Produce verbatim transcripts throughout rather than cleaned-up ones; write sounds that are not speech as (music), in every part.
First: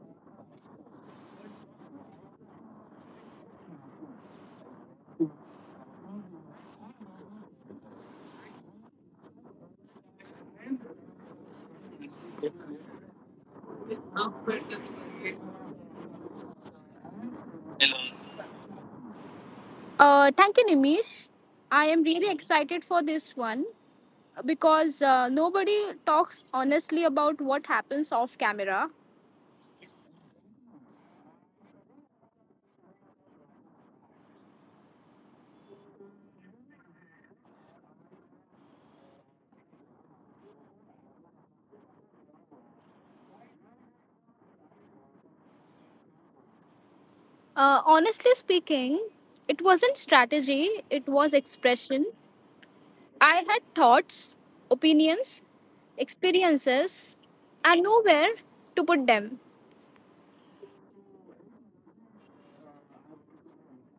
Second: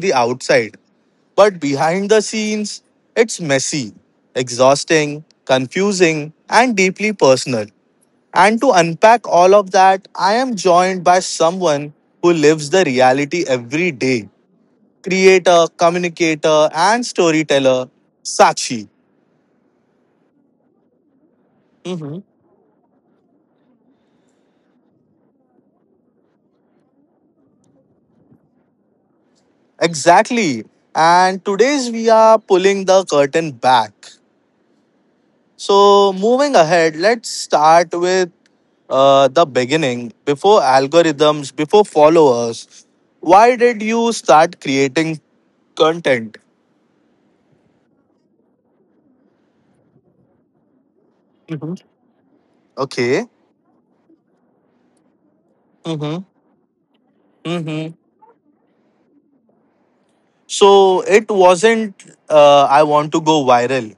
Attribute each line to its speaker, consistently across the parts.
Speaker 1: the outside, but behind the scenes it's messy, exhausting, confusing and deeply personal. And to unpack all of that, I am joined by someone who lives the reality every day creator, communicator, and storyteller, Sachi.
Speaker 2: Uh, thank you, Nimish. I am
Speaker 1: hmm
Speaker 2: really excited for this one because uh, nobody talks honestly about what happens off camera.
Speaker 1: Exactly. And today's we are pulling the curtain back. So, moving ahead, let's start with uh, the beginning. Before algorithms, before followers, why did you start creating content?
Speaker 2: Uh, honestly speaking, it wasn't strategy, it was
Speaker 1: hmm
Speaker 2: expression.
Speaker 1: Okay.
Speaker 2: I had thoughts, opinions,
Speaker 1: hmm
Speaker 2: experiences, and nowhere to put them.
Speaker 1: So it wasn't uh, I want to go viral.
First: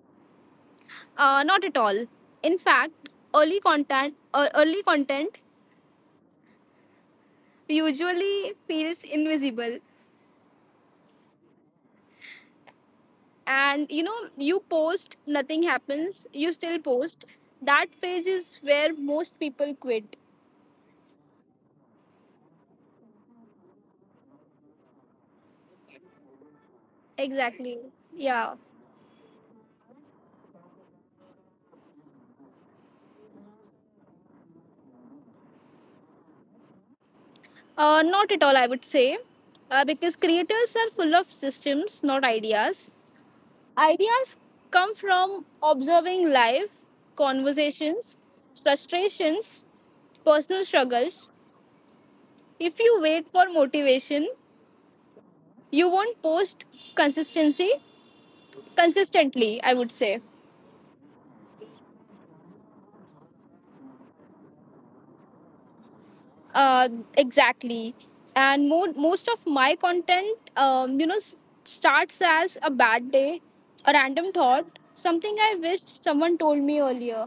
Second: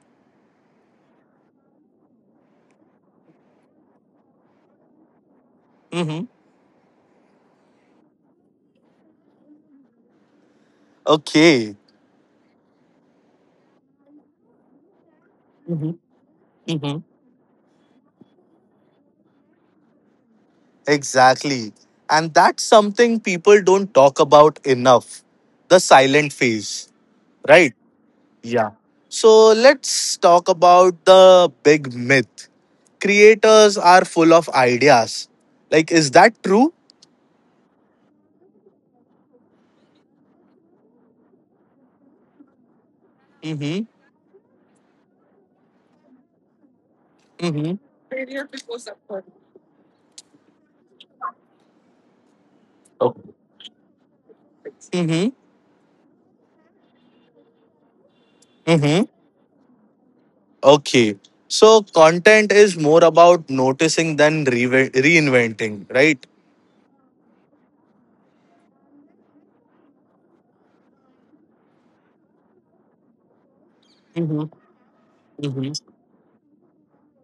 Speaker 2: Uh, not at all. In fact, early content, uh, early content
Speaker 1: Mm-hmm.
Speaker 2: usually feels invisible.
Speaker 1: Okay.
Speaker 2: And you know, you post, nothing
Speaker 1: Mm-hmm.
Speaker 2: happens, you still
Speaker 1: Mm-hmm.
Speaker 2: post. That phase is where most people quit.
Speaker 1: Exactly. And that's something people don't talk about enough the silent phase, right?
Speaker 2: Exactly. Yeah.
Speaker 1: Yeah. So let's talk about the big myth. Creators are full of ideas. Like, is that true?
Speaker 2: Uh, not at all, I would say, uh, because creators are full of systems, not ideas.
Speaker 1: Mm-hmm.
Speaker 2: Ideas come from observing life,
Speaker 1: Mm-hmm.
Speaker 2: conversations, frustrations, personal struggles. If you wait
Speaker 1: Okay.
Speaker 2: for motivation, you won't post. Consistency
Speaker 1: Mm-hmm.
Speaker 2: consistently, I would say.
Speaker 1: Okay. So content is more about noticing than re- reinventing, right?
Speaker 2: uh, exactly. And mo- most of my content, um, you know s- starts as a bad day, a random
Speaker 1: hmm
Speaker 2: thought, something I
Speaker 1: hmm
Speaker 2: wished someone told me earlier.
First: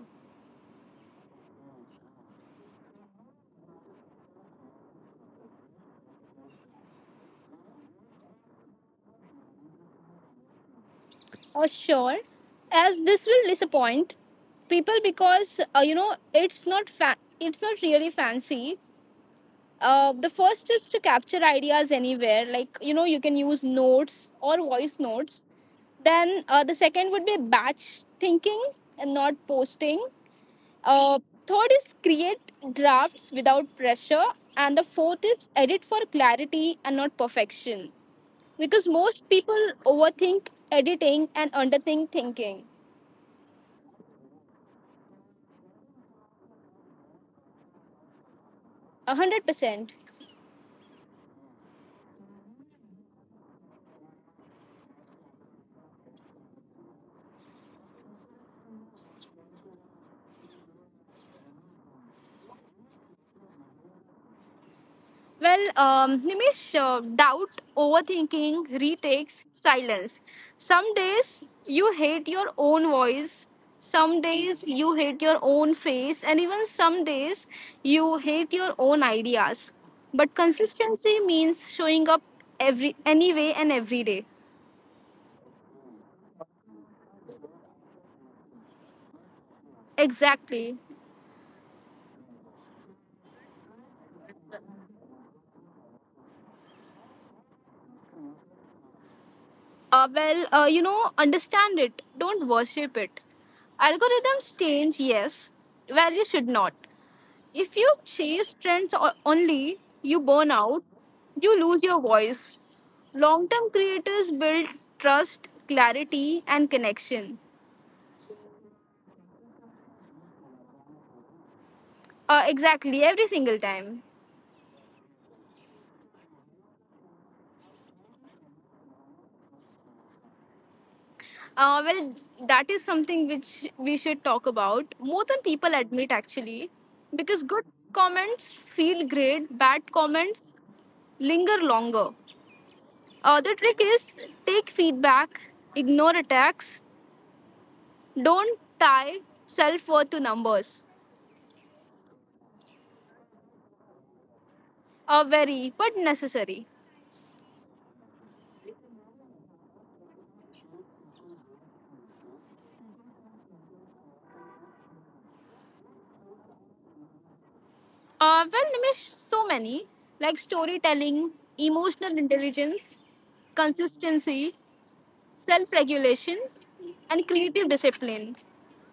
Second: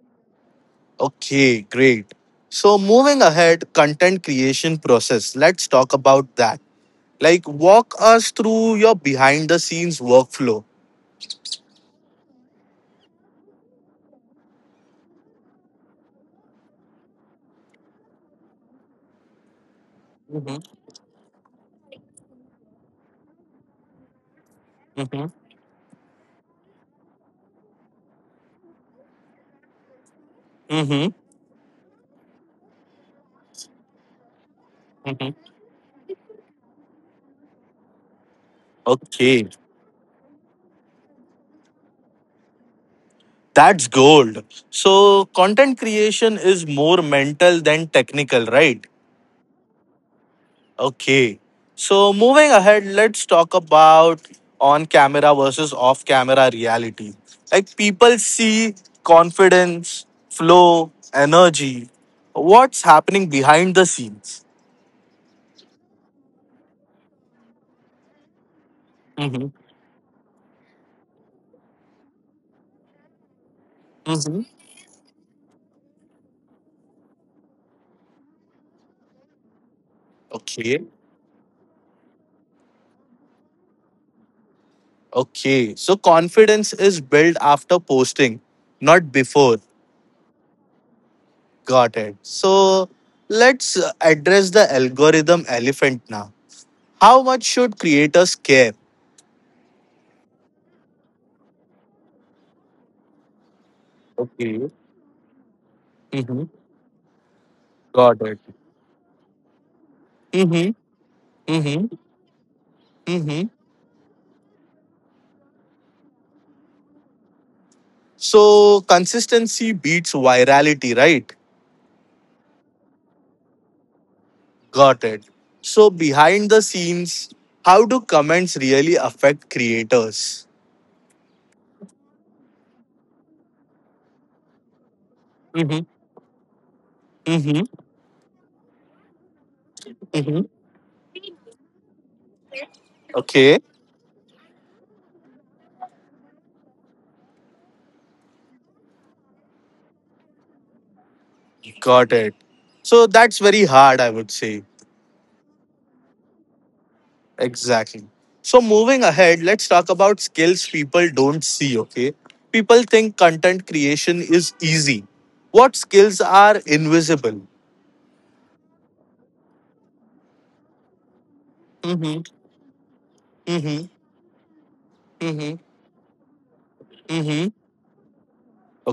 Speaker 1: Okay, great. So moving ahead, content creation process. Let's talk about that. Like walk us through your behind the scenes workflow.
Speaker 2: Or sure, as this will disappoint people, because uh, you know it's not fa- it's not really fancy. Uh, the
Speaker 1: hmm
Speaker 2: first is to capture ideas anywhere, like you know, you can use notes or voice
Speaker 1: Mhm.
Speaker 2: notes. Then uh, the second would be batch thinking and not posting.
Speaker 1: hmm
Speaker 2: Uh, third is create drafts without pressure. And the fourth is
Speaker 1: hmm
Speaker 2: edit for clarity and not perfection. Because most
Speaker 1: Okay.
Speaker 2: people overthink editing and underthink thinking.
Speaker 1: That's gold. So content creation is more mental than technical, right?
Speaker 2: one hundred percent.
Speaker 1: Okay. So moving ahead, let's talk about on camera versus off camera reality. Like people see confidence, flow, energy. What's happening behind the scenes?
Speaker 2: Well, um, Nimish, uh, doubt, overthinking, retakes,
Speaker 1: Mm-hmm.
Speaker 2: silence. Some days you hate your own voice, some
Speaker 1: Mm-hmm.
Speaker 2: days you hate your own face, and even some days you hate your own ideas. But
Speaker 1: Okay.
Speaker 2: consistency means showing up every anyway and every day.
Speaker 1: Okay. So confidence is built after posting, not before.
Speaker 2: Exactly.
Speaker 1: Got it. So let's uh, address the algorithm elephant now. How much should creators care?
Speaker 2: Uh, well, uh, you know, understand it. Don't worship it. Algorithms
Speaker 1: Okay.
Speaker 2: change, yes. Value
Speaker 1: Mm-hmm.
Speaker 2: should not. If you
Speaker 1: Got it.
Speaker 2: chase trends o- only, you burn
Speaker 1: Mm-hmm.
Speaker 2: out, you lose
Speaker 1: Mm-hmm.
Speaker 2: your voice.
Speaker 1: Mm-hmm.
Speaker 2: Long term creators build trust, clarity, and connection.
Speaker 1: So consistency beats virality, right?
Speaker 2: Uh, exactly, every single time.
Speaker 1: Got it. So behind the scenes, how do comments really affect creators?
Speaker 2: Uh, well, that is something which we should talk about more than people
Speaker 1: Mm-hmm.
Speaker 2: admit, actually, because
Speaker 1: Mm-hmm.
Speaker 2: good comments feel great, bad
Speaker 1: Mm-hmm.
Speaker 2: comments linger longer. Uh, the
Speaker 1: Okay.
Speaker 2: trick is take feedback, ignore attacks, don't tie self worth to numbers.
Speaker 1: Got it. So that's very hard, I would say.
Speaker 2: Uh, very, but necessary.
Speaker 1: Exactly. So moving ahead, let's talk about skills people don't see, okay? People think content creation is easy. What skills are invisible?
Speaker 2: Uh, well, Nimish, so many, like storytelling, emotional
Speaker 1: Mm-hmm.
Speaker 2: intelligence, consistency,
Speaker 1: Mm-hmm.
Speaker 2: self regulation, and
Speaker 1: Mm-hmm.
Speaker 2: creative discipline.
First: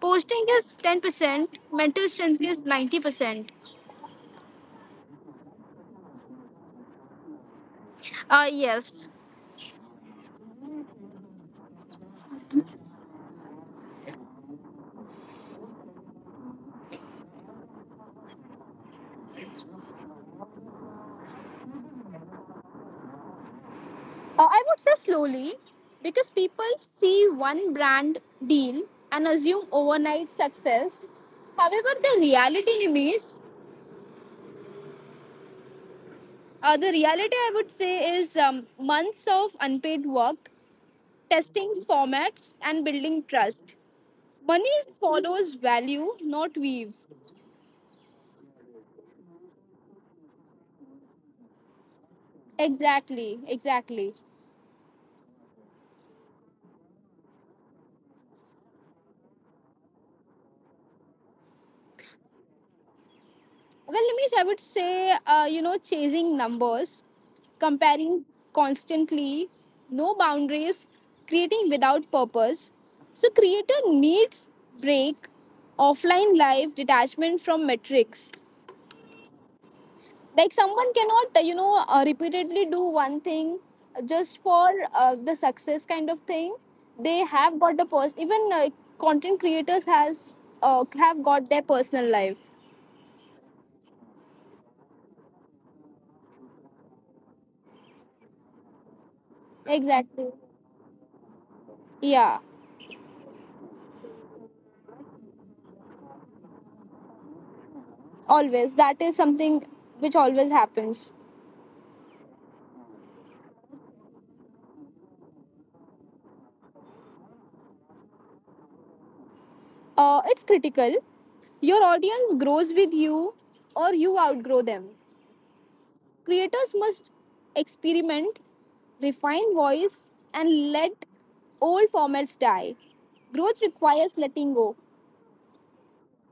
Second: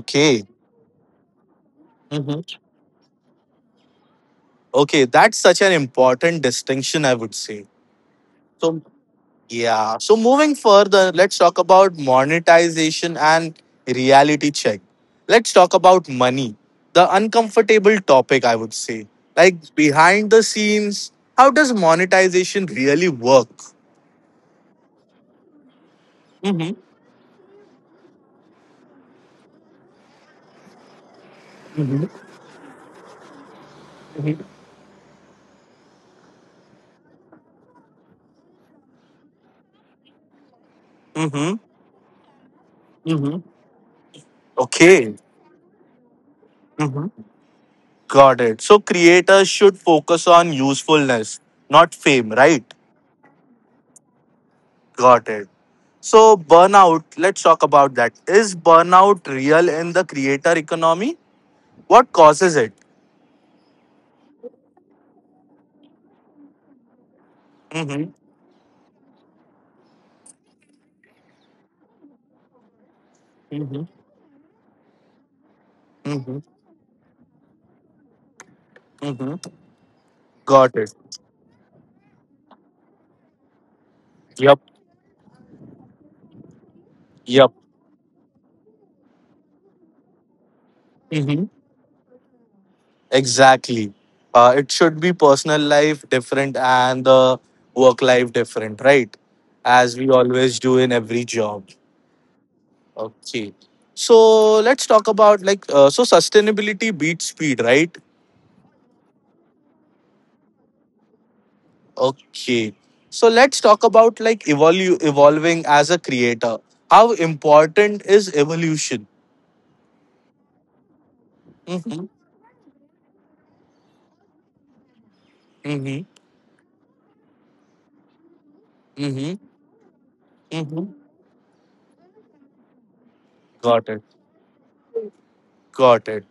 Speaker 2: Posting is ten percent, mental strength
Speaker 1: hmm
Speaker 2: is ninety percent.
Speaker 1: Okay, that's such an important distinction, I would say.
Speaker 2: Uh,
Speaker 1: So,
Speaker 2: yes.
Speaker 1: yeah. So, moving further, let's talk about monetization and reality check. Let's talk about money, the uncomfortable topic, I would say. Like, behind the scenes, how does monetization really work?
Speaker 2: Uh, I would say slowly, because people
Speaker 1: Mm-hmm.
Speaker 2: see one brand deal and assume overnight success. However, the
Speaker 1: Mm-hmm.
Speaker 2: reality, Nimish, Uh, the reality, I would say, is um, months of unpaid work,
Speaker 1: Mm-hmm.
Speaker 2: testing formats, and building trust. Money
Speaker 1: Okay.
Speaker 2: follows value, not weaves.
Speaker 1: Mm-hmm. Got it. So creators should focus on usefulness, not fame, right?
Speaker 2: Exactly, exactly.
Speaker 1: Got it. So, burnout, let's talk about that. Is burnout real in the creator economy? What causes it?
Speaker 2: Well, Nimish, I would say, uh, you know, chasing numbers,
Speaker 1: Mm-hmm.
Speaker 2: comparing constantly, no boundaries, creating without purpose. So, creator
Speaker 1: Mm-hmm.
Speaker 2: needs break, offline
Speaker 1: Mm-hmm.
Speaker 2: life, detachment from metrics.
Speaker 1: Mm-hmm.
Speaker 2: Like
Speaker 1: Got
Speaker 2: someone
Speaker 1: it.
Speaker 2: cannot uh, you know uh, repeatedly do one thing just
Speaker 1: Yep.
Speaker 2: for uh, the success kind of thing. They
Speaker 1: Yep.
Speaker 2: have got the person, even uh, content creators has uh, have got
Speaker 1: Mm-hmm.
Speaker 2: their personal life.
Speaker 1: Exactly. Uh, it should be personal life different and the work life different, right? As we
Speaker 2: Exactly.
Speaker 1: always do in every job.
Speaker 2: Yeah.
Speaker 1: Okay. So let's talk about like uh, so sustainability beats speed, right?
Speaker 2: Always, that is something which always happens.
Speaker 1: Okay. So let's talk about like evolu- evolving as a creator. How important is evolution?
Speaker 2: Uh, it's critical. Your
Speaker 1: Mm-hmm.
Speaker 2: audience grows with you or you outgrow them.
Speaker 1: Mm-hmm.
Speaker 2: Creators must experiment,
Speaker 1: Mm-hmm.
Speaker 2: refine voice, and
Speaker 1: Mm-hmm.
Speaker 2: let old formats die. Growth
Speaker 1: Got it.
Speaker 2: requires letting go.
Speaker 1: Got it.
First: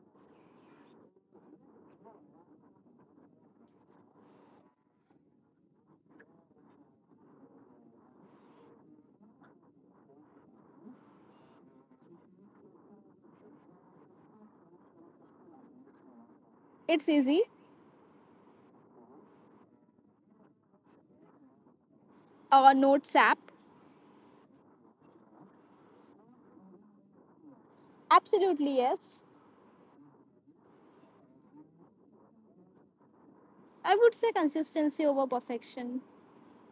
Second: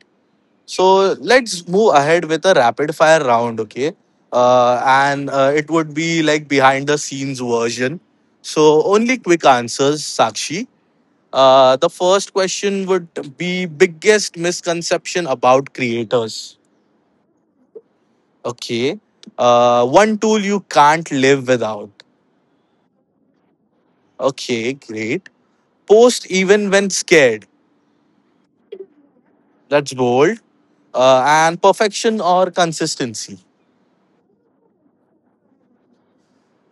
Speaker 1: So let's move ahead with a rapid fire round, okay? Uh, and uh, It would be like behind the scenes version. So only quick answers, Sakshi. Uh, the first question would be biggest misconception about creators.
Speaker 2: It's easy.
Speaker 1: Okay. Uh, one tool you can't live without.
Speaker 2: Or notes app?
Speaker 1: Okay, great. Post even when scared.
Speaker 2: Absolutely, yes.
Speaker 1: That's bold. Uh, and perfection or consistency.
Speaker 2: I would say consistency over perfection.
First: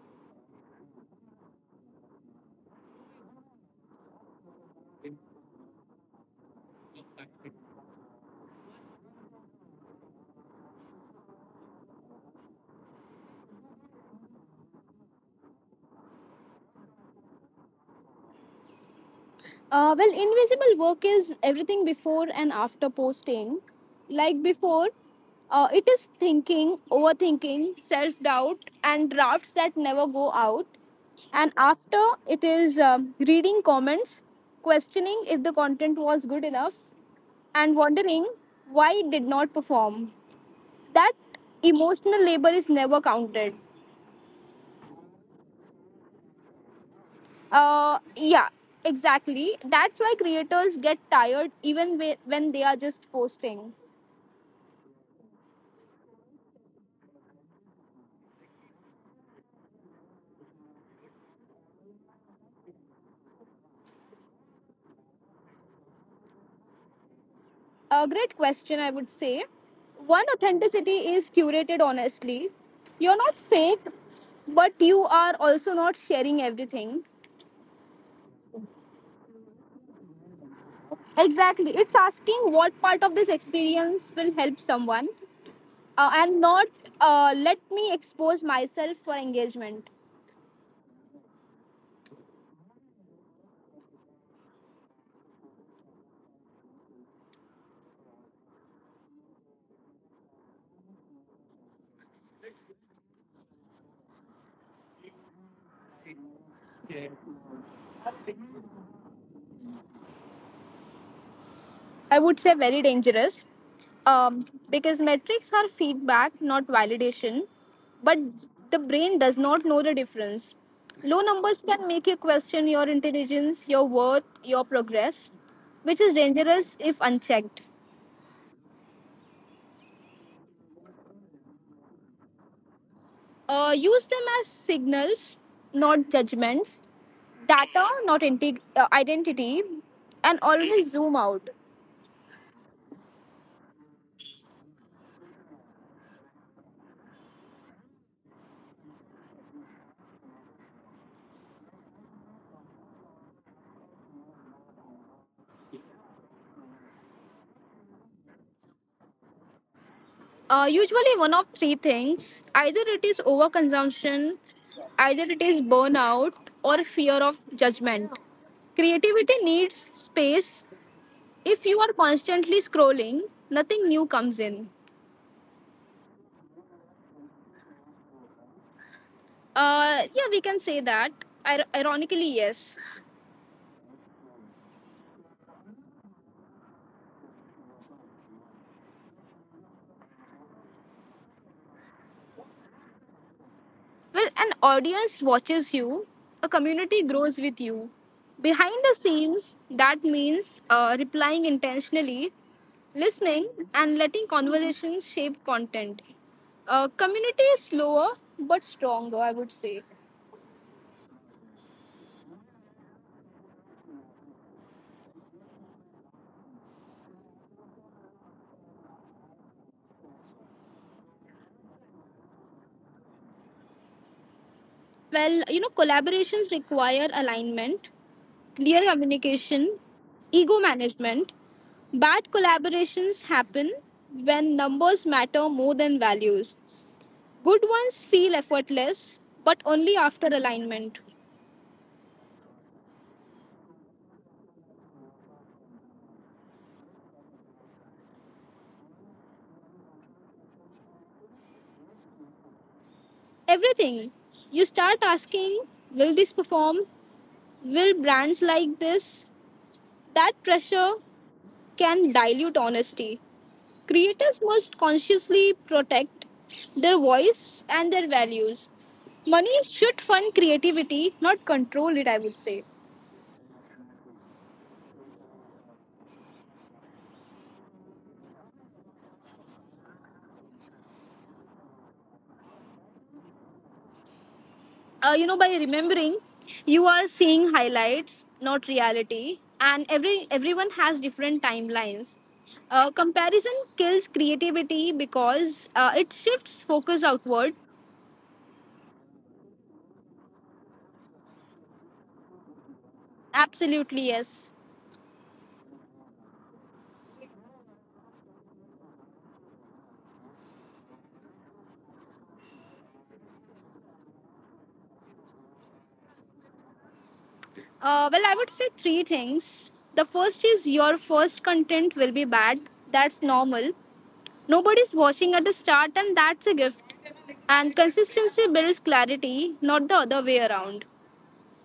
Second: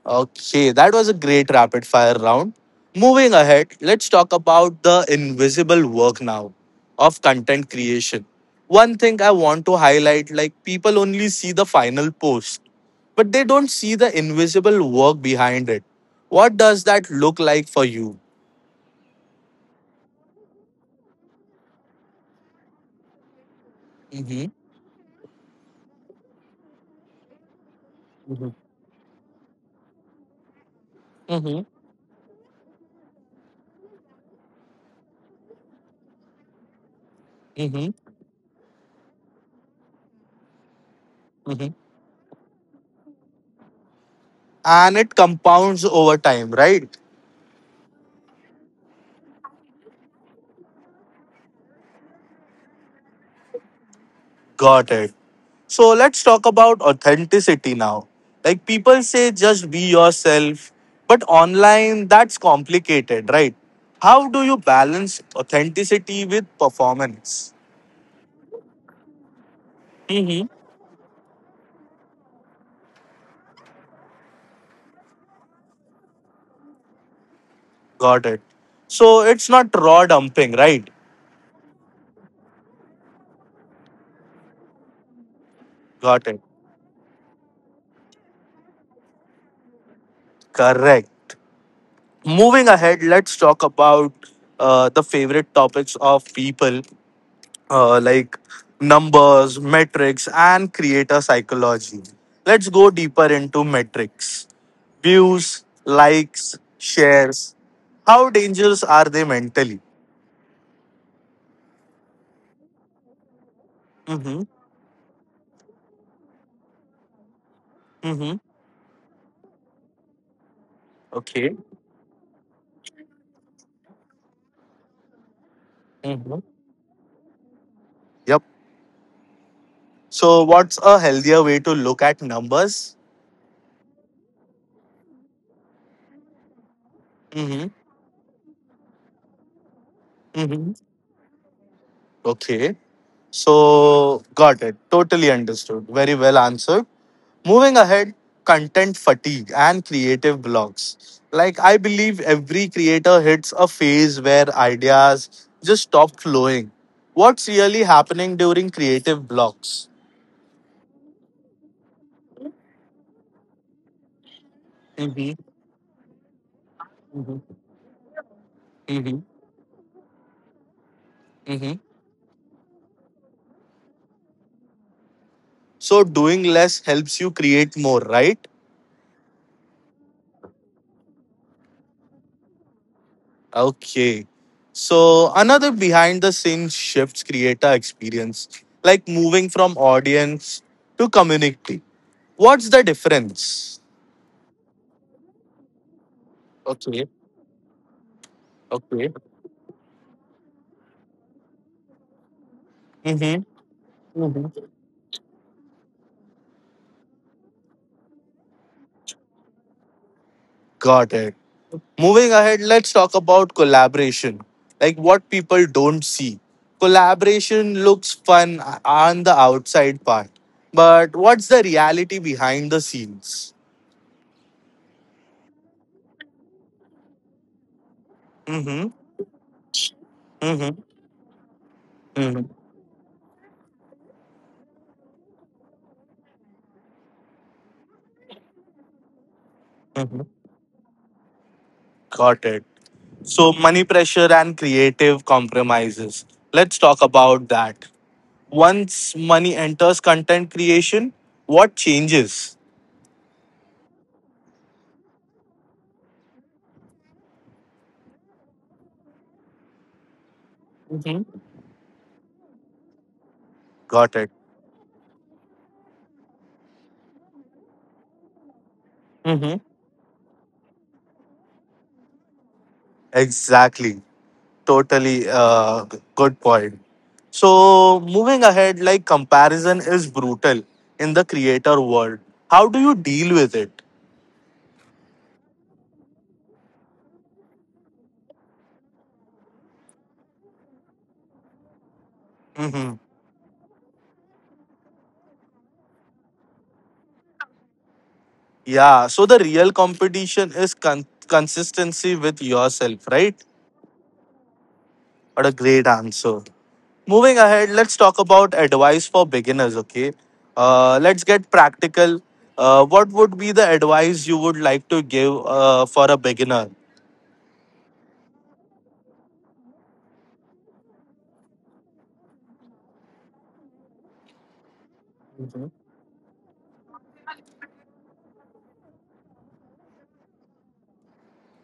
Speaker 1: Okay, that was a great rapid fire round. Moving ahead, let's talk about the invisible work now of content creation. One thing I want to highlight like, people only see the final post, but they don't see the invisible work behind it. What does that look like for you?
Speaker 2: Uh, well, invisible work is everything before and after posting. Like
Speaker 1: Mhm.
Speaker 2: before, uh, it is thinking, overthinking, self
Speaker 1: Mm-hmm.
Speaker 2: doubt, and drafts that never go out. And
Speaker 1: Mm-hmm.
Speaker 2: after, it is um reading comments, questioning if the content was good enough, and
Speaker 1: Mm-hmm.
Speaker 2: wondering why it did not perform. That
Speaker 1: Mm-hmm.
Speaker 2: emotional labor is never counted.
Speaker 1: And it compounds over time, right?
Speaker 2: Uh, yeah, exactly. That's why creators get tired even whe- when they are just posting.
Speaker 1: Got it. So let's talk about authenticity now. Like people say, just be yourself, but online, that's complicated, right? How do you balance authenticity with performance?
Speaker 2: A great question, I would say. One,
Speaker 1: Mm-hmm.
Speaker 2: authenticity is curated honestly. You're not fake, but you are also not sharing everything.
Speaker 1: Got it. So it's not raw dumping, right?
Speaker 2: Exactly. It's asking what part of this experience will help someone, uh,
Speaker 1: Got
Speaker 2: and
Speaker 1: it.
Speaker 2: not uh, let me expose myself for engagement.
Speaker 1: Correct. Moving ahead, let's talk about uh, the favorite topics of people uh, like numbers, metrics, and creator psychology. Let's go deeper into metrics views, likes, shares. How dangerous are they mentally?
Speaker 2: I would say very dangerous,
Speaker 1: Mm-hmm.
Speaker 2: um, because metrics are feedback, not validation. But
Speaker 1: Mm-hmm.
Speaker 2: the brain does not know the difference. Low
Speaker 1: Okay.
Speaker 2: numbers can make you question your intelligence, your worth, your progress, which is
Speaker 1: Mm-hmm.
Speaker 2: dangerous if unchecked.
Speaker 1: Yep. So, what's a healthier way to look at numbers?
Speaker 2: Uh, use them as signals, not judgments,
Speaker 1: Mm-hmm.
Speaker 2: data, not integ- uh, identity, and
Speaker 1: Mm-hmm.
Speaker 2: always zoom out.
Speaker 1: Okay. So, got it. Totally understood. Very well answered. Moving ahead, content fatigue and creative blocks. Like, I believe every creator hits a phase where ideas just stop flowing. What's really happening during creative blocks?
Speaker 2: Uh, usually one of three things. Either it is overconsumption, either
Speaker 1: hmm
Speaker 2: it is burnout, or fear of
Speaker 1: hmm
Speaker 2: judgment.
Speaker 1: hmm
Speaker 2: Creativity needs space. If
Speaker 1: hmm
Speaker 2: you are constantly scrolling, nothing new comes in.
Speaker 1: So, doing less helps you create more, right?
Speaker 2: Uh, yeah, we can say that. Ir- ironically, yes.
Speaker 1: Okay. So, another behind the scenes shifts creator experience, like moving from audience to community. What's the difference?
Speaker 2: Well, an audience watches you, a community
Speaker 1: Okay.
Speaker 2: grows with you. Behind the
Speaker 1: Okay.
Speaker 2: scenes, that means uh, replying intentionally, listening, and letting
Speaker 1: Mhm.
Speaker 2: conversations shape content. Uh, community is slower but stronger, I would say.
Speaker 1: Got it. Moving ahead, let's talk about collaboration. Like what people don't see. Collaboration looks fun on the outside part, but what's the reality behind the scenes?
Speaker 2: Well, you know, collaborations require alignment,
Speaker 1: Mm-hmm.
Speaker 2: clear communication, ego
Speaker 1: Mm-hmm.
Speaker 2: management. Bad
Speaker 1: Mm-hmm.
Speaker 2: collaborations happen when numbers matter more than values. Good ones feel effortless, but only
Speaker 1: Mm-hmm.
Speaker 2: after alignment.
Speaker 1: Got it. So money pressure and creative compromises. Let's talk about that. Once money enters content creation, what changes?
Speaker 2: Everything. You start asking, will this perform? Will brands like this? That pressure
Speaker 1: Mhm.
Speaker 2: can dilute honesty.
Speaker 1: Got it.
Speaker 2: Creators must consciously protect their voice and their values. Money
Speaker 1: Mhm.
Speaker 2: should fund creativity, not control it, I would say.
Speaker 1: Exactly. Totally uh, g- good point. So, moving ahead, like comparison is brutal in the creator world. How do you deal with it?
Speaker 2: Uh, you know, by remembering, you are seeing highlights, not reality, and every everyone has different timelines. Uh,
Speaker 1: hmm
Speaker 2: comparison kills creativity, because uh, it shifts focus outward.
Speaker 1: Yeah, so the real competition is con- consistency with yourself, right?
Speaker 2: Absolutely, yes.
Speaker 1: What a great answer. Moving ahead, let's talk about advice for beginners, okay? Uh, let's get practical. Uh, what would be the advice you would like to give uh, for a beginner?
Speaker 2: Uh, well, I would say three things. The first is, your first content will be bad. That's normal. Nobody's watching at the start, and that's a gift. And consistency builds clarity, not the other way around.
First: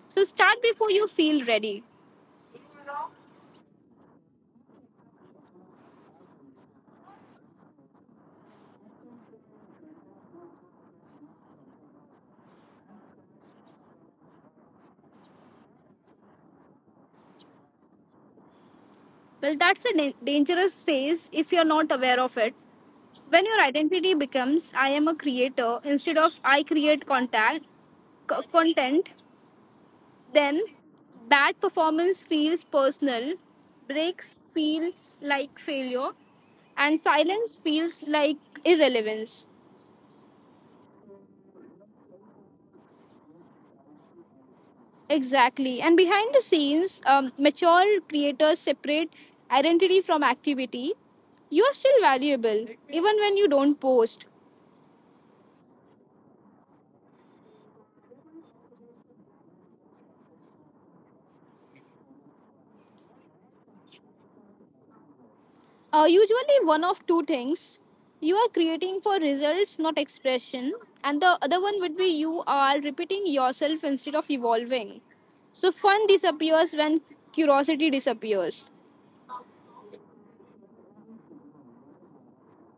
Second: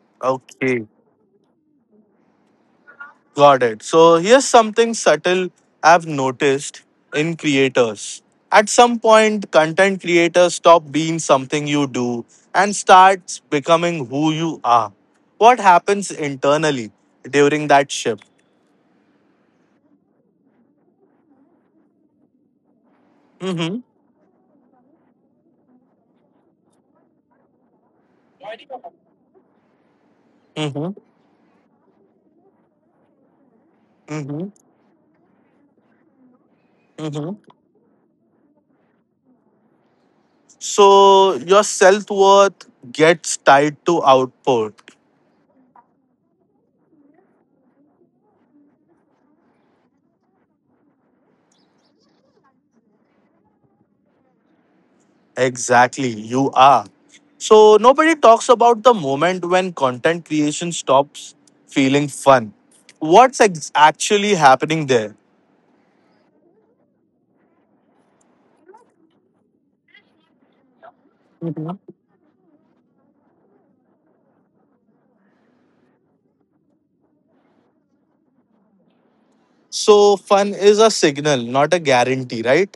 Speaker 2: So start
Speaker 1: Okay.
Speaker 2: before you feel ready.
Speaker 1: Got it. So here's something subtle I've noticed in creators. At some point, content creators stop being something you do and starts becoming who you are. What happens internally during that shift?
Speaker 2: Well, that's a da- dangerous phase if you're not aware of it. When your
Speaker 1: Mm-hmm.
Speaker 2: identity becomes I am a creator instead of I create contact, co- content, then
Speaker 1: Mm-hmm.
Speaker 2: bad performance feels personal, breaks
Speaker 1: Mm-hmm.
Speaker 2: feels like failure, and
Speaker 1: Mm-hmm.
Speaker 2: silence feels like irrelevance.
Speaker 1: So your self worth gets tied to output.
Speaker 2: Exactly. And behind the scenes, um, mature creators separate identity from activity. You're still valuable, even when you don't post.
Speaker 1: Exactly, you are. So nobody talks about the moment when content creation stops feeling fun. What's ex- actually happening there?
Speaker 2: Uh, usually, one of two things. You are creating for results, not expression. And the other
Speaker 1: Mhm.
Speaker 2: one would be, you are repeating yourself instead of evolving. So, fun disappears when curiosity disappears.
Speaker 1: So fun is a signal, not a guarantee, right?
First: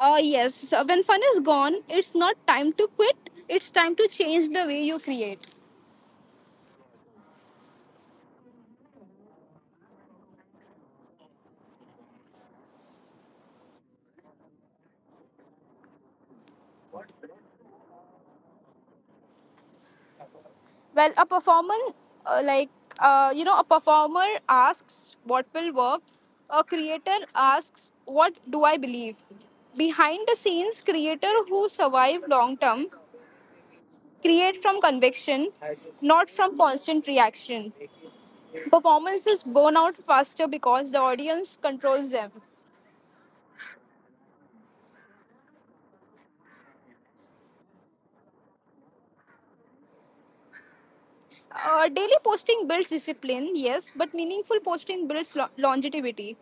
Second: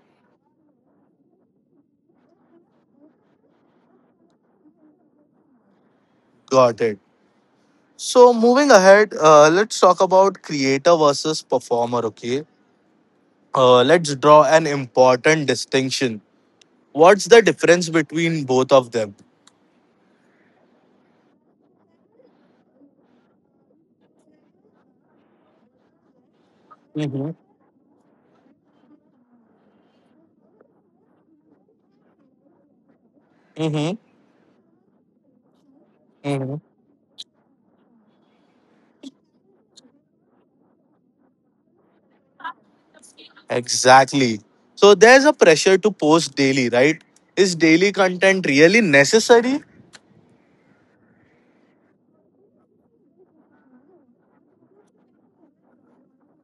Speaker 2: Uh, yes, so when fun is gone, it's not time to quit, it's time to change the way you create.
Speaker 1: Got it. So moving ahead, uh, let's talk about creator versus performer. Okay, uh, let's draw an important distinction. What's the difference between both of them?
Speaker 2: Well, a performance uh, like uh, you know, a performer asks what will work. A creator
Speaker 1: Mm-hmm.
Speaker 2: asks what do I believe. Behind the scenes, creator who survive long term create from conviction, not
Speaker 1: Mm-hmm.
Speaker 2: from constant reaction. Performances burn out faster because the audience controls them.
Speaker 1: Exactly. So there's a pressure to post daily, right? Is daily content really necessary?
Speaker 2: Uh, daily posting builds discipline, yes, but meaningful posting builds lo- longevity.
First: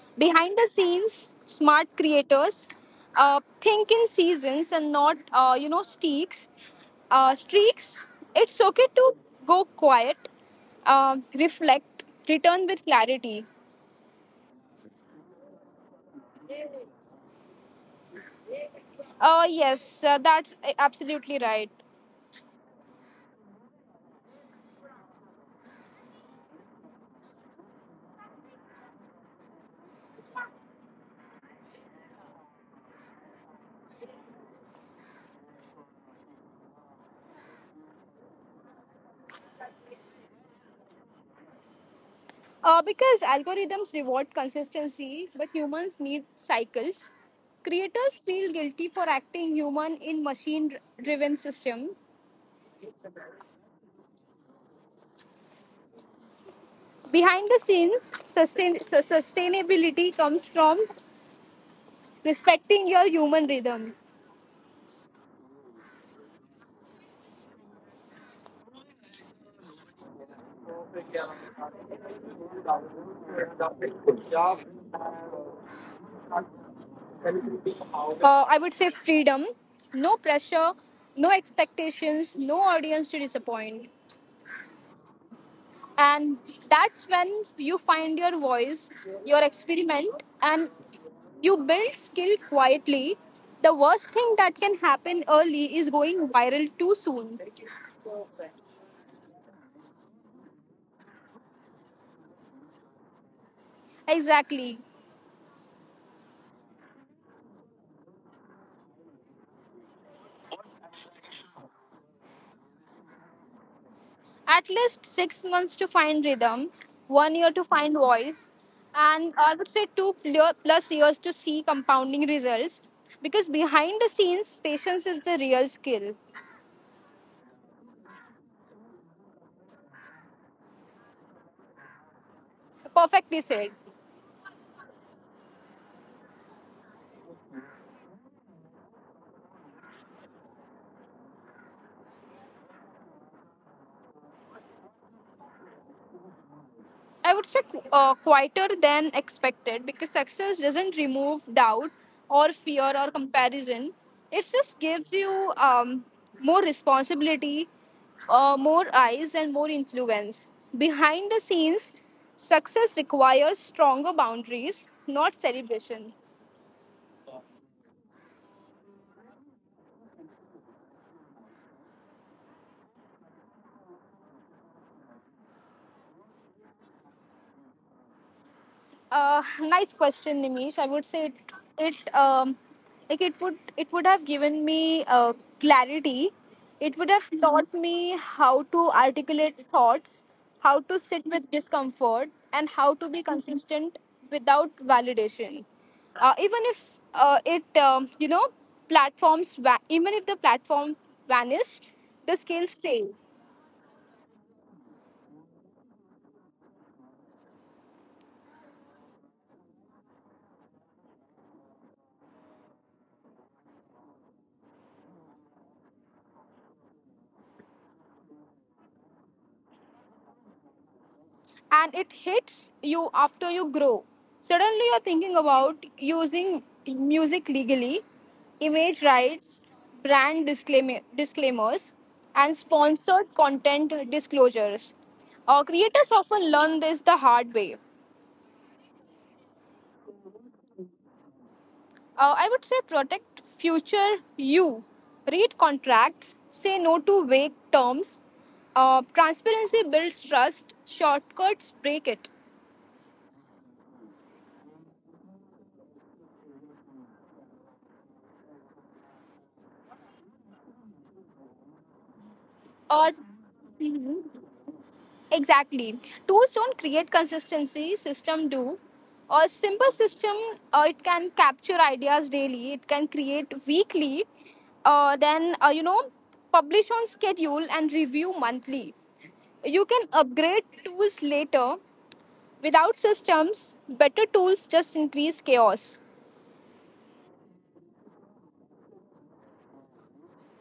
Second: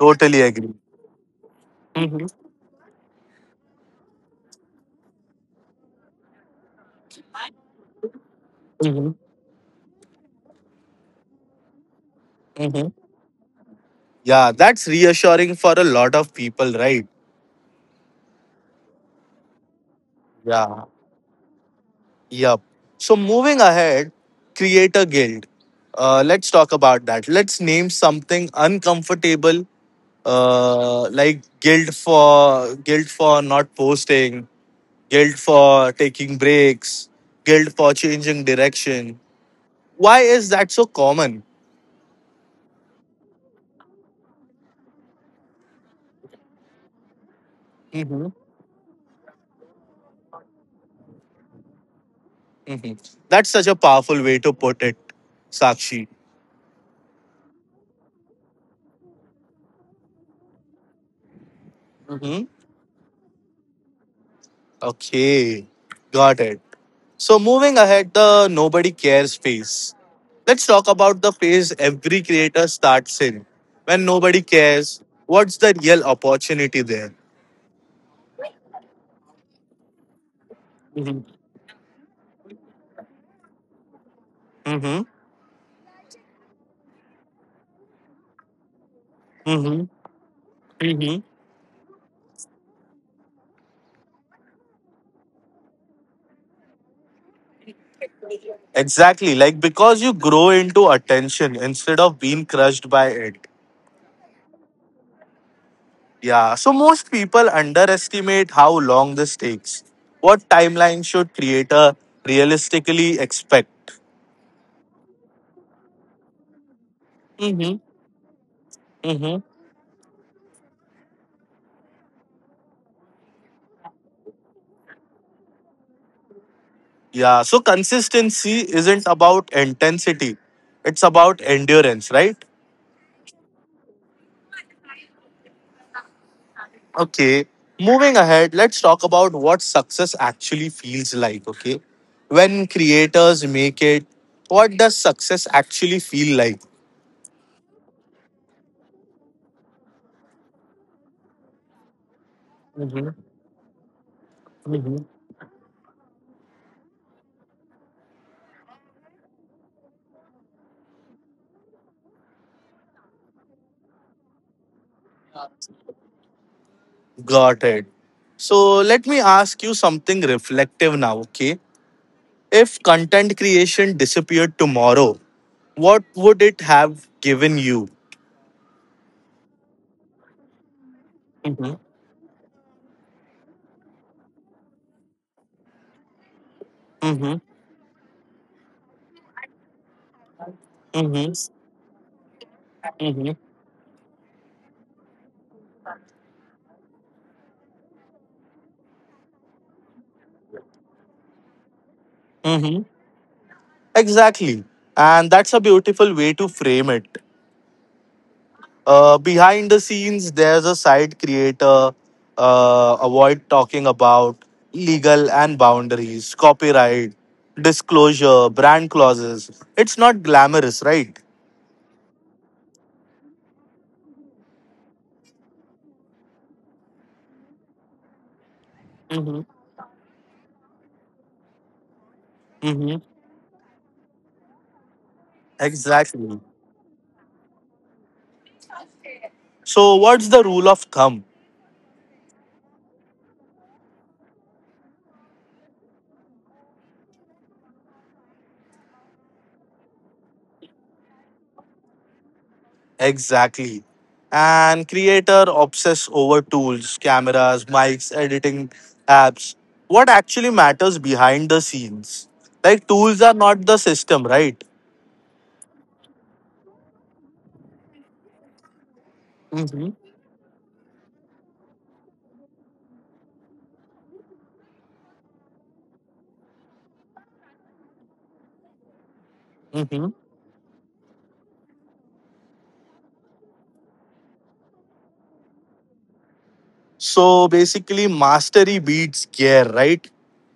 Speaker 1: Totally
Speaker 2: Behind the
Speaker 1: agree.
Speaker 2: scenes, smart
Speaker 1: hmm
Speaker 2: creators uh, think in seasons and not uh, you know streaks uh, streaks. It's okay
Speaker 1: hmm
Speaker 2: to go quiet, uh, reflect, return with
Speaker 1: hmm
Speaker 2: clarity.
Speaker 1: Yeah, that's reassuring for a lot of people, right?
Speaker 2: Uh, yes uh, that's uh,
Speaker 1: Yeah.
Speaker 2: Absolutely right.
Speaker 1: Yep. So moving ahead, creator guild. Uh, let's talk about that. Let's name something uncomfortable, uh, like guilt for guilt for not posting, guilt for taking breaks, guilt for changing direction. Why is that so common?
Speaker 2: uh, because algorithms reward consistency, but humans need cycles. Creators
Speaker 1: hmm
Speaker 2: feel guilty for acting human in machine driven system.
Speaker 1: hmm That's such a powerful way to put it, Sakshi.
Speaker 2: Behind the scenes, sustain, su- sustainability comes from
Speaker 1: hmm
Speaker 2: respecting your human rhythm.
Speaker 1: Okay, got it. So, moving ahead, the nobody cares phase. Let's talk about the phase every creator starts in. When nobody cares, what's the real
Speaker 2: Uh,
Speaker 1: opportunity there?
Speaker 2: I would say freedom, no pressure,
Speaker 1: Mm-hmm.
Speaker 2: no expectations, no audience to disappoint.
Speaker 1: hmm
Speaker 2: And that's when you find your voice, your
Speaker 1: hmm
Speaker 2: experiment, and
Speaker 1: hmm
Speaker 2: you build skill quietly. The worst thing that can happen early is going viral too soon.
Speaker 1: Exactly. Like because you grow into attention instead of being crushed by it.
Speaker 2: Exactly.
Speaker 1: Yeah, so most people underestimate how long this takes. What timeline should creator realistically expect?
Speaker 2: At least six months to find rhythm, one year to
Speaker 1: Mm-hmm.
Speaker 2: find voice, and
Speaker 1: Mm-hmm.
Speaker 2: I would say two pl- plus years to see compounding results. Because behind the scenes, patience is the real skill.
Speaker 1: Yeah, so consistency isn't about intensity, it's about endurance, right?
Speaker 2: Perfectly said.
Speaker 1: Okay, moving ahead, let's talk about what success actually feels like, okay? When creators make it, what does success actually feel like?
Speaker 2: I would say qu- uh, quieter than expected, because success doesn't remove doubt or fear or
Speaker 1: Mm-hmm.
Speaker 2: comparison. It just gives you um, more responsibility, uh, more eyes, and more influence. Behind the scenes, success requires stronger boundaries, not celebration.
Speaker 1: Got it. So let me ask you something reflective now, okay? If content creation disappeared tomorrow, what would it have given you?
Speaker 2: Uh, nice question, Nimish. I would say it,
Speaker 1: Mm-hmm.
Speaker 2: it um, like it would it would have given me uh, clarity. It would have
Speaker 1: Mm-hmm.
Speaker 2: Mhm. taught me how to articulate thoughts, how to sit
Speaker 1: Mm-hmm.
Speaker 2: with discomfort, and how to be Mhm.
Speaker 1: Mm-hmm.
Speaker 2: consistent without validation. Uh, even if uh, it um, you know platforms va- even if the platform vanished, the skills
Speaker 1: Mm-hmm.
Speaker 2: stay.
Speaker 1: Exactly. And that's a beautiful way to frame it. Uh, behind the scenes, there's a side creator, uh, avoid talking about legal and boundaries, copyright, disclosure, brand clauses. It's not glamorous, right?
Speaker 2: And it hits you after you grow. Suddenly, you're thinking about using music legally, image rights, brand disclaimer, disclaimers, and
Speaker 1: hmm
Speaker 2: sponsored content disclosures. Uh, creators
Speaker 1: Exactly.
Speaker 2: often learn this the hard way.
Speaker 1: So, what's the rule of thumb?
Speaker 2: Uh, I would say protect future you. Read contracts, say no to vague terms. Uh, transparency builds trust, shortcuts break it.
Speaker 1: Exactly. And creator obsess over tools, cameras, mics, editing apps. What actually matters behind the scenes? Like,
Speaker 2: Uh,
Speaker 1: tools are not the system, right?
Speaker 2: Exactly. Tools don't create consistency, system do. Or simple
Speaker 1: Mm-hmm.
Speaker 2: system, uh, it can capture ideas daily, it can create weekly, uh, then, uh, you know, publish on schedule and review monthly. You can
Speaker 1: Mm-hmm.
Speaker 2: upgrade tools later. Without systems, better tools just increase chaos
Speaker 1: So, basically, mastery beats gear, right?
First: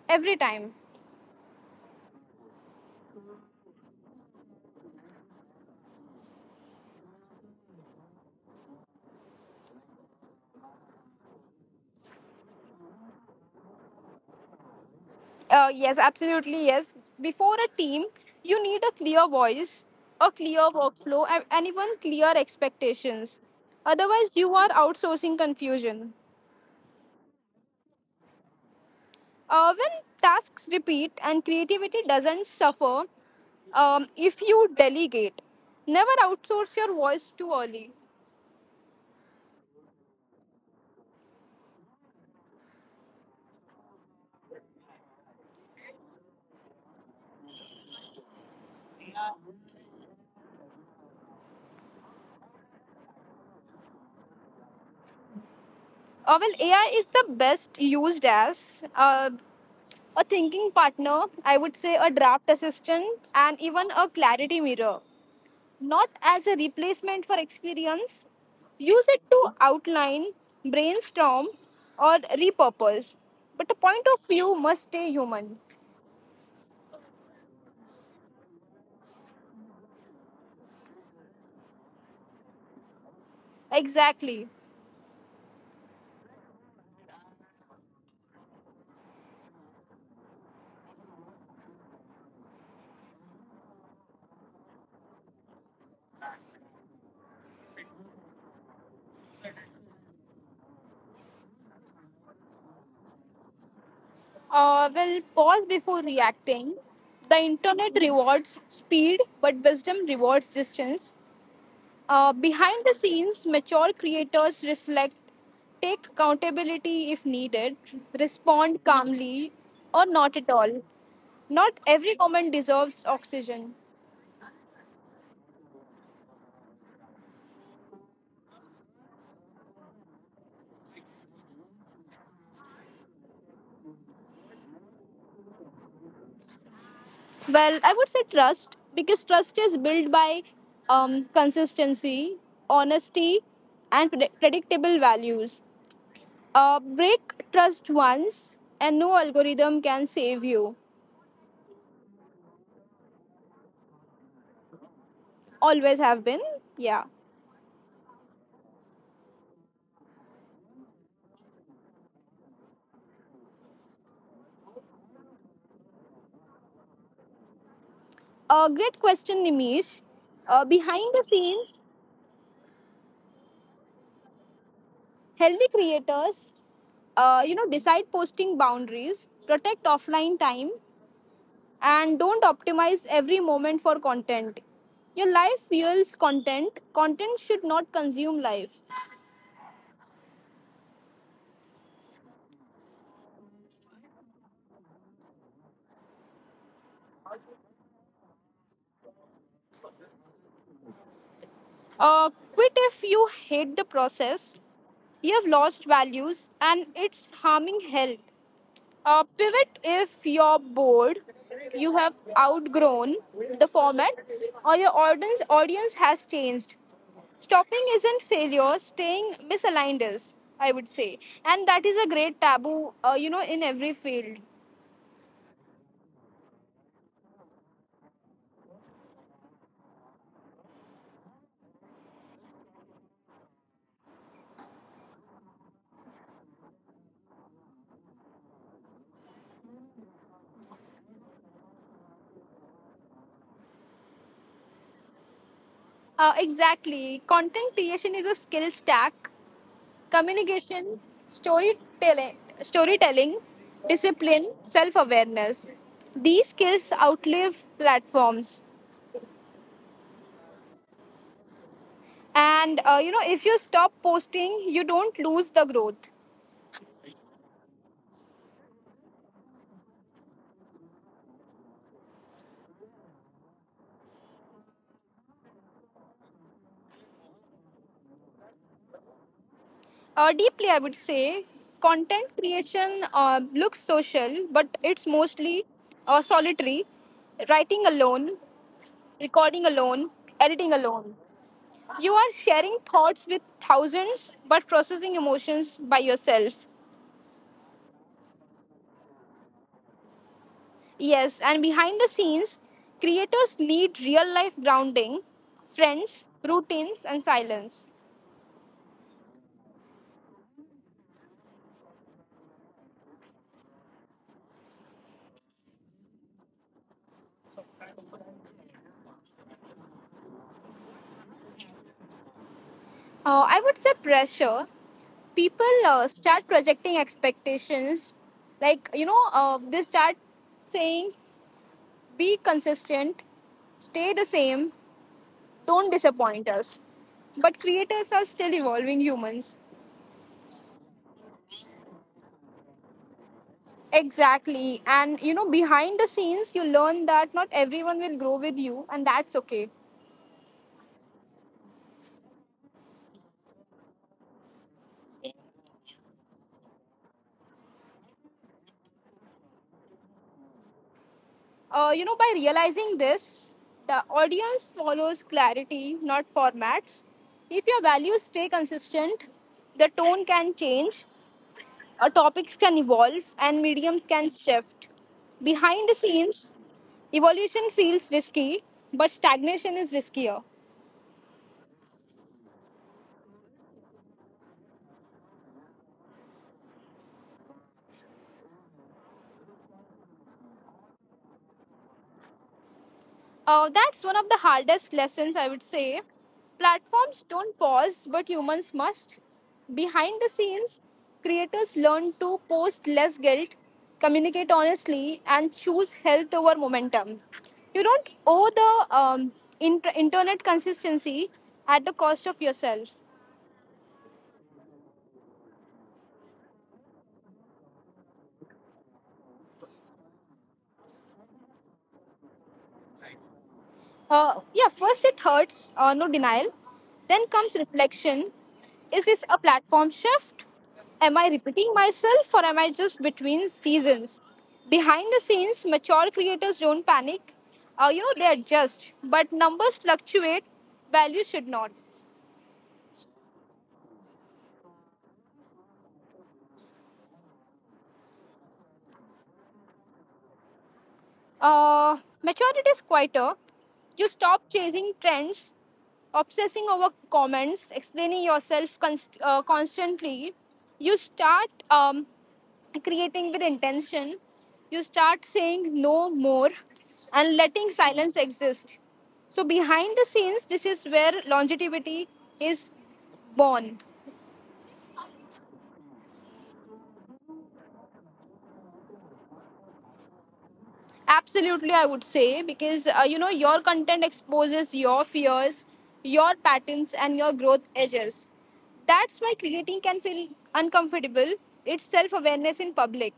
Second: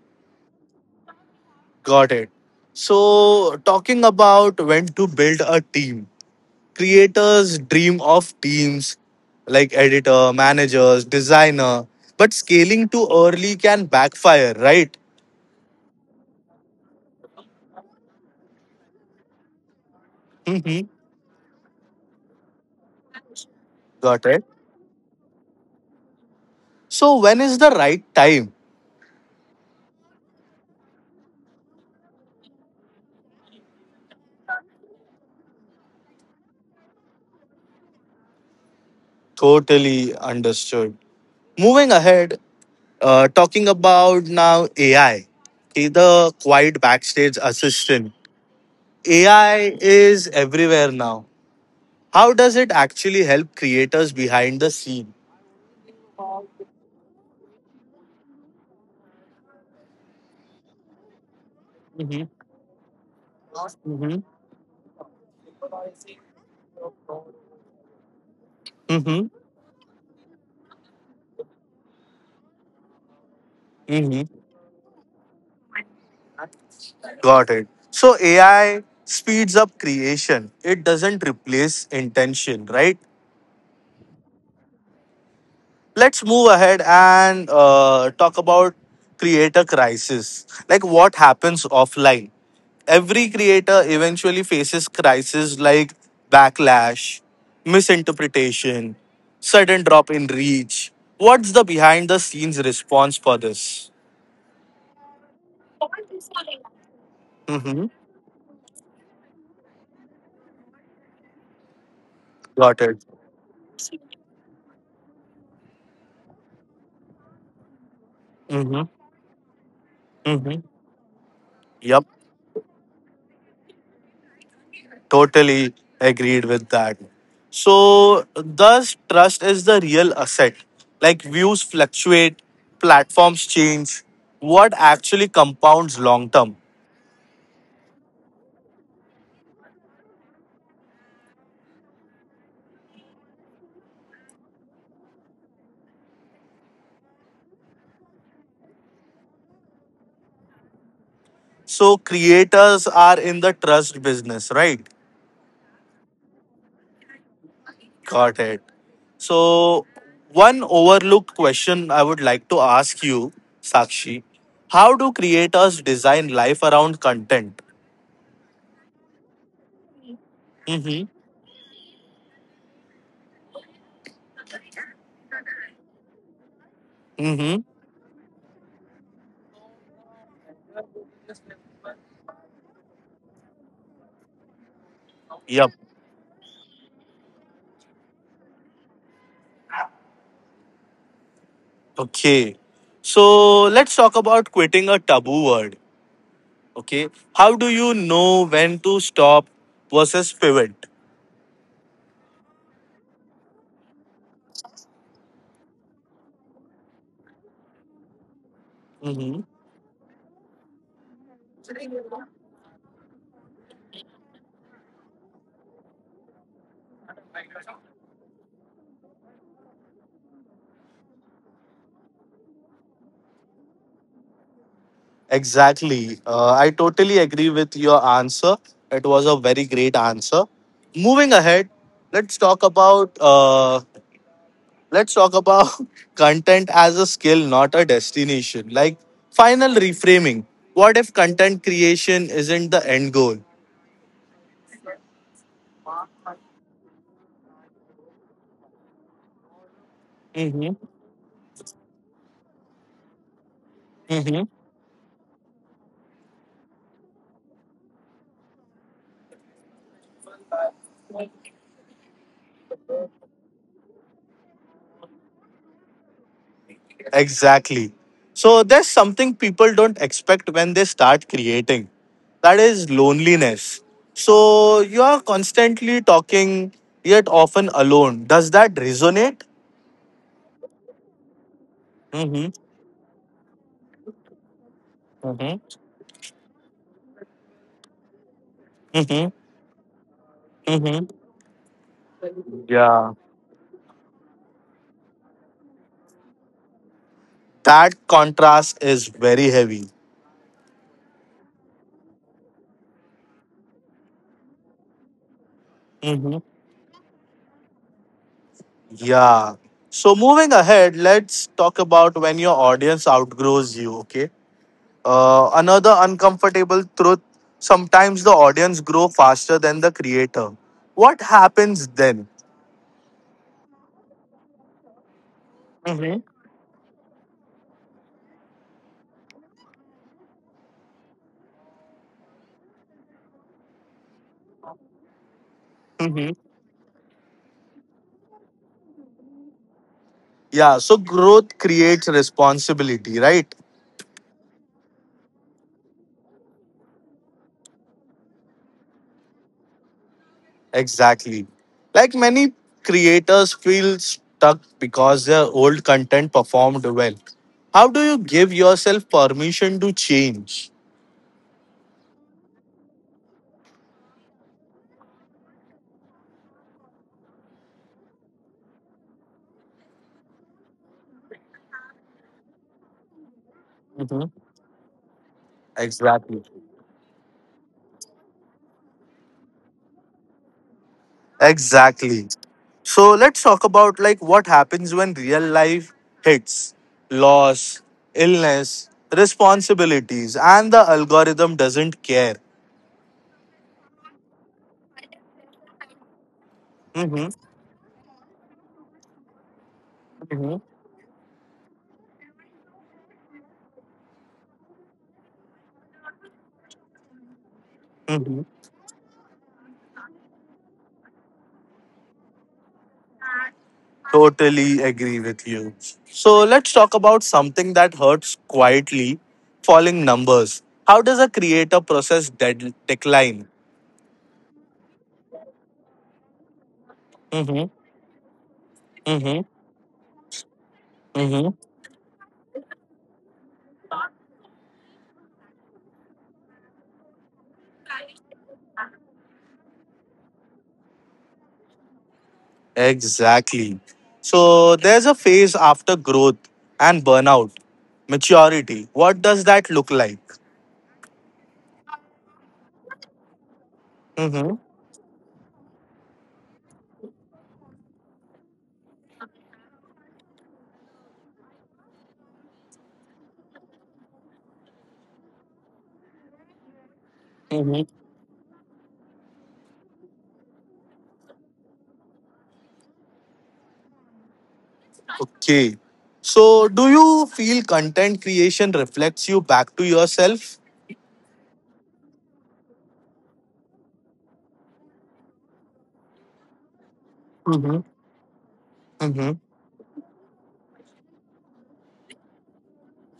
Speaker 2: every time.
Speaker 1: Got it. So, talking about when to build a team. Creators dream of teams like editor, managers, designer, but scaling too early can backfire, right?
Speaker 2: Uh, yes, absolutely. Yes. Before a team, you need a clear voice, a clear
Speaker 1: hmm
Speaker 2: workflow, and and even clear expectations.
Speaker 1: Got
Speaker 2: Otherwise,
Speaker 1: it.
Speaker 2: you are outsourcing confusion.
Speaker 1: So, when is the right time?
Speaker 2: Uh, when tasks repeat and creativity doesn't suffer, um, if you delegate, never outsource your voice too early.
Speaker 1: Totally understood. Moving ahead, uh, talking about now A I, okay, the quiet backstage assistant. A I is everywhere now. How does it actually help creators behind the scene?
Speaker 2: Uh, well, A I is the best used as uh, a thinking partner, I would say, a
Speaker 1: Mm-hmm.
Speaker 2: draft assistant, and even a
Speaker 1: Mm-hmm.
Speaker 2: clarity mirror. Not as a replacement for experience. Use it
Speaker 1: Mm-hmm.
Speaker 2: to outline, brainstorm, or repurpose. But the point of
Speaker 1: Mm-hmm.
Speaker 2: view must stay human.
Speaker 1: Got it. So A I speeds up creation. It doesn't replace intention, right?
Speaker 2: Exactly.
Speaker 1: Let's move ahead and uh, talk about creator crisis. Like what happens offline. Every creator eventually faces crises like backlash, misinterpretation, sudden drop in reach. What's the behind the scenes response for this?
Speaker 2: Uh, well, pause before reacting. The
Speaker 1: Mm-hmm.
Speaker 2: internet rewards speed, but wisdom rewards distance. Uh,
Speaker 1: Got
Speaker 2: behind the
Speaker 1: it.
Speaker 2: scenes, mature creators reflect, take accountability if needed,
Speaker 1: Mm-hmm.
Speaker 2: respond calmly, or not at
Speaker 1: Mm-hmm.
Speaker 2: all. Not
Speaker 1: Yep.
Speaker 2: every comment deserves oxygen.
Speaker 1: Totally agreed with that. So, thus, trust is the real asset. Like views fluctuate, platforms change. What actually compounds long term?
Speaker 2: Well, I would say trust because trust is built by um, consistency, honesty, and predict- predictable values. Uh, break trust once, and no algorithm can save you.
Speaker 1: So, creators are in the trust business, right?
Speaker 2: Always have been. Yeah.
Speaker 1: Got it. So, one overlooked question I would like to ask you, Sakshi. How do creators design life around content?
Speaker 2: A great question, Nimish. Uh,
Speaker 1: Mm hmm.
Speaker 2: behind the scenes, healthy creators,
Speaker 1: Mm
Speaker 2: uh, you
Speaker 1: hmm.
Speaker 2: know, decide posting boundaries, protect offline time, and don't optimize every moment for content. Your life
Speaker 1: Yep.
Speaker 2: fuels content. Content should not consume life.
Speaker 1: Okay. So let's talk about quitting a taboo word. Okay. How do you know when to stop versus pivot?
Speaker 2: Uh, quit if you hate the process. You have lost values and it's harming health. Uh,
Speaker 1: hmm
Speaker 2: pivot if you're bored. You have outgrown the format or your audience audience has changed. Stopping isn't failure. Staying misaligned is, I would say, and that is a great taboo. Uh, you know, in every field.
Speaker 1: Exactly. Uh, I totally agree with your answer. It was a very great answer. Moving ahead, let's talk about uh, let's talk about (laughs) content as a skill, not a destination. Like final reframing. What if content creation isn't the end goal?
Speaker 2: Uh, exactly. Content creation is a skill stack.
Speaker 1: hmm
Speaker 2: Communication, storytelling, storytelling discipline, self awareness. These skills outlive platforms. And uh, you know, if you stop posting, you don't lose the growth.
Speaker 1: Exactly. So there's something people don't expect when they start creating. That is loneliness. So you are constantly talking, yet often alone. Does that resonate?
Speaker 2: Uh, deeply, I would say content
Speaker 1: Mm-hmm.
Speaker 2: creation uh, looks social, but it's mostly
Speaker 1: Mm-hmm.
Speaker 2: uh, solitary. Writing alone,
Speaker 1: Mm-hmm.
Speaker 2: recording alone, editing
Speaker 1: Mm-hmm.
Speaker 2: alone. You are sharing
Speaker 1: Yeah.
Speaker 2: thoughts with thousands, but processing emotions by yourself.
Speaker 1: That contrast is very heavy.
Speaker 2: Yes, and behind the scenes, creators need real life grounding, friends,
Speaker 1: Mm-hmm.
Speaker 2: routines, and silence.
Speaker 1: Yeah. So moving ahead, let's talk about when your audience outgrows you, okay? Uh, another uncomfortable truth sometimes the audience grow faster than the creator. What happens then?
Speaker 2: Uh, I would say pressure. People uh,
Speaker 1: hmm
Speaker 2: start projecting expectations. Like, you know, uh, they start saying, be consistent, stay the same, don't
Speaker 1: hmm
Speaker 2: disappoint us. But creators are still evolving humans.
Speaker 1: Yeah, so growth creates responsibility, right?
Speaker 2: Exactly. And you know, behind the scenes, you learn that not everyone will grow with you, and that's okay.
Speaker 1: Exactly. Like many creators feel stuck because their old content performed well. How do you give yourself permission to change?
Speaker 2: Uh, you know, by realizing this, the audience follows clarity, not formats. If your values stay consistent, the tone can change, uh, topics can evolve, and mediums can
Speaker 1: Mhm.
Speaker 2: shift. Behind the
Speaker 1: Exactly.
Speaker 2: scenes, evolution feels risky, but stagnation is riskier.
Speaker 1: Exactly. So let's talk about like what happens when real life hits loss, illness, responsibilities, and the algorithm doesn't care.
Speaker 2: Uh, that's one of the hardest lessons, I would say. Platforms
Speaker 1: hmm
Speaker 2: don't pause, but humans must. Behind the
Speaker 1: hmm
Speaker 2: scenes, creators learn to post less guilt, communicate honestly, and choose health over momentum. You don't
Speaker 1: hmm
Speaker 2: owe the um, inter- internet consistency at the cost of yourself.
Speaker 1: Totally agree with you. So let's talk about something that hurts quietly falling numbers. How does a creator process dead decline?
Speaker 2: Uh, yeah, first it hurts, uh, no denial. Then comes
Speaker 1: hmm
Speaker 2: reflection. Is this a
Speaker 1: hmm
Speaker 2: platform shift? Am I
Speaker 1: hmm
Speaker 2: repeating myself or am I just between seasons? Behind the scenes, mature creators don't panic. Uh, you know, they adjust, but numbers fluctuate, value should not.
Speaker 1: Exactly. So there's a phase after growth and burnout, maturity. What does that look like?
Speaker 2: Uh, Maturity is quieter. You stop
Speaker 1: Mm-hmm.
Speaker 2: chasing trends, obsessing over comments, explaining yourself const- uh, constantly. You start um, creating with intention. You start saying no more and letting
Speaker 1: Mm-hmm.
Speaker 2: silence exist. So, behind the scenes, this is where longevity is born.
Speaker 1: Okay. So do you feel content creation reflects you back to yourself?
Speaker 2: Absolutely, I would say because uh, you know your content exposes your fears, your patterns, and your growth
Speaker 1: Mm-hmm.
Speaker 2: edges. That's
Speaker 1: Mm-hmm.
Speaker 2: why creating can feel uncomfortable. It's self awareness in public.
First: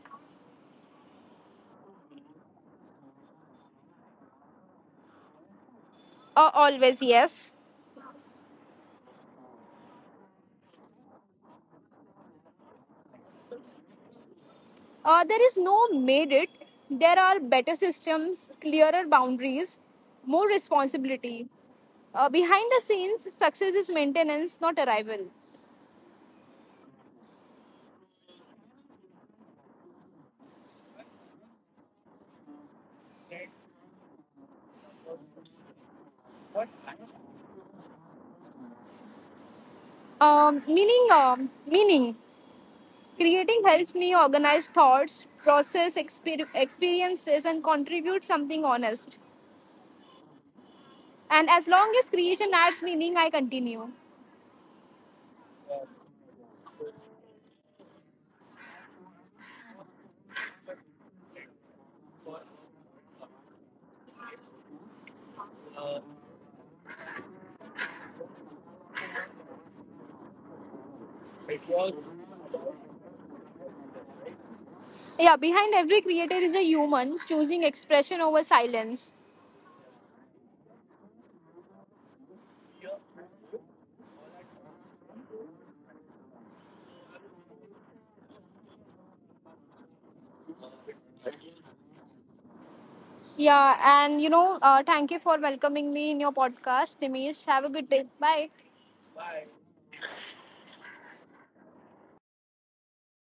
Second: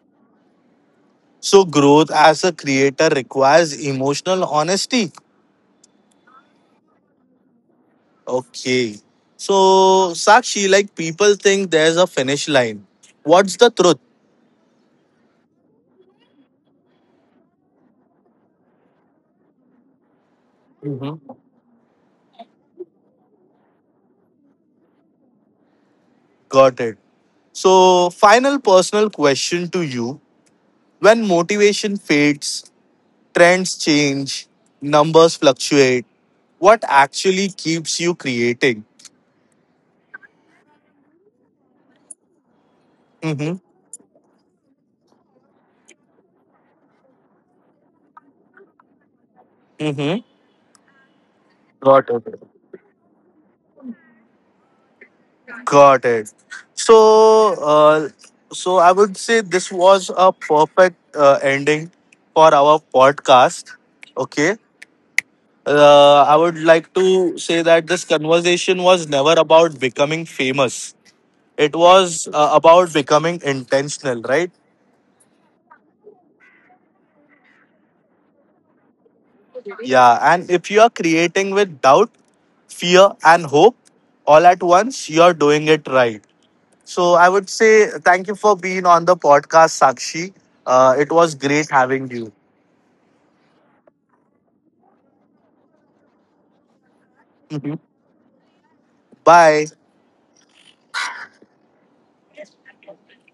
Speaker 1: So growth as a creator requires emotional honesty.
Speaker 2: Uh, always, yes.
Speaker 1: Okay. So Sakshi, like people think there's a finish line. What's the truth?
Speaker 2: Uh, there is no made it. There are better systems, clearer boundaries, more
Speaker 1: Mm-hmm.
Speaker 2: responsibility. Uh, behind the scenes, success is maintenance, not arrival.
Speaker 1: Got it. So, final personal question to you. When motivation fades, trends change, numbers fluctuate, what actually keeps you creating?
Speaker 2: Um, meaning, um, meaning. Creating
Speaker 1: Mm-hmm.
Speaker 2: helps me organize thoughts, process exper- experiences, and contribute something honest.
Speaker 1: Mm-hmm.
Speaker 2: And as long as
Speaker 1: Got
Speaker 2: creation
Speaker 1: it.
Speaker 2: adds meaning, I continue.
Speaker 1: Got it. So, uh, so I would say this was a perfect uh, ending for our podcast. Okay. Uh, I would like to say that this conversation was never about becoming famous. It was uh, about becoming intentional, right?
Speaker 2: Yeah, behind every creator is a human choosing expression over silence.
Speaker 1: Yeah. And if you are creating with doubt, fear, and hope all at once, you're doing it right. So I would say thank you for being on the podcast, Sakshi. Uh, it was great having you.
Speaker 2: Yeah, and you know, uh, thank you for welcoming me in your podcast, Dimesh. Have a
Speaker 1: Mhm.
Speaker 2: good day. Bye.
Speaker 1: Bye.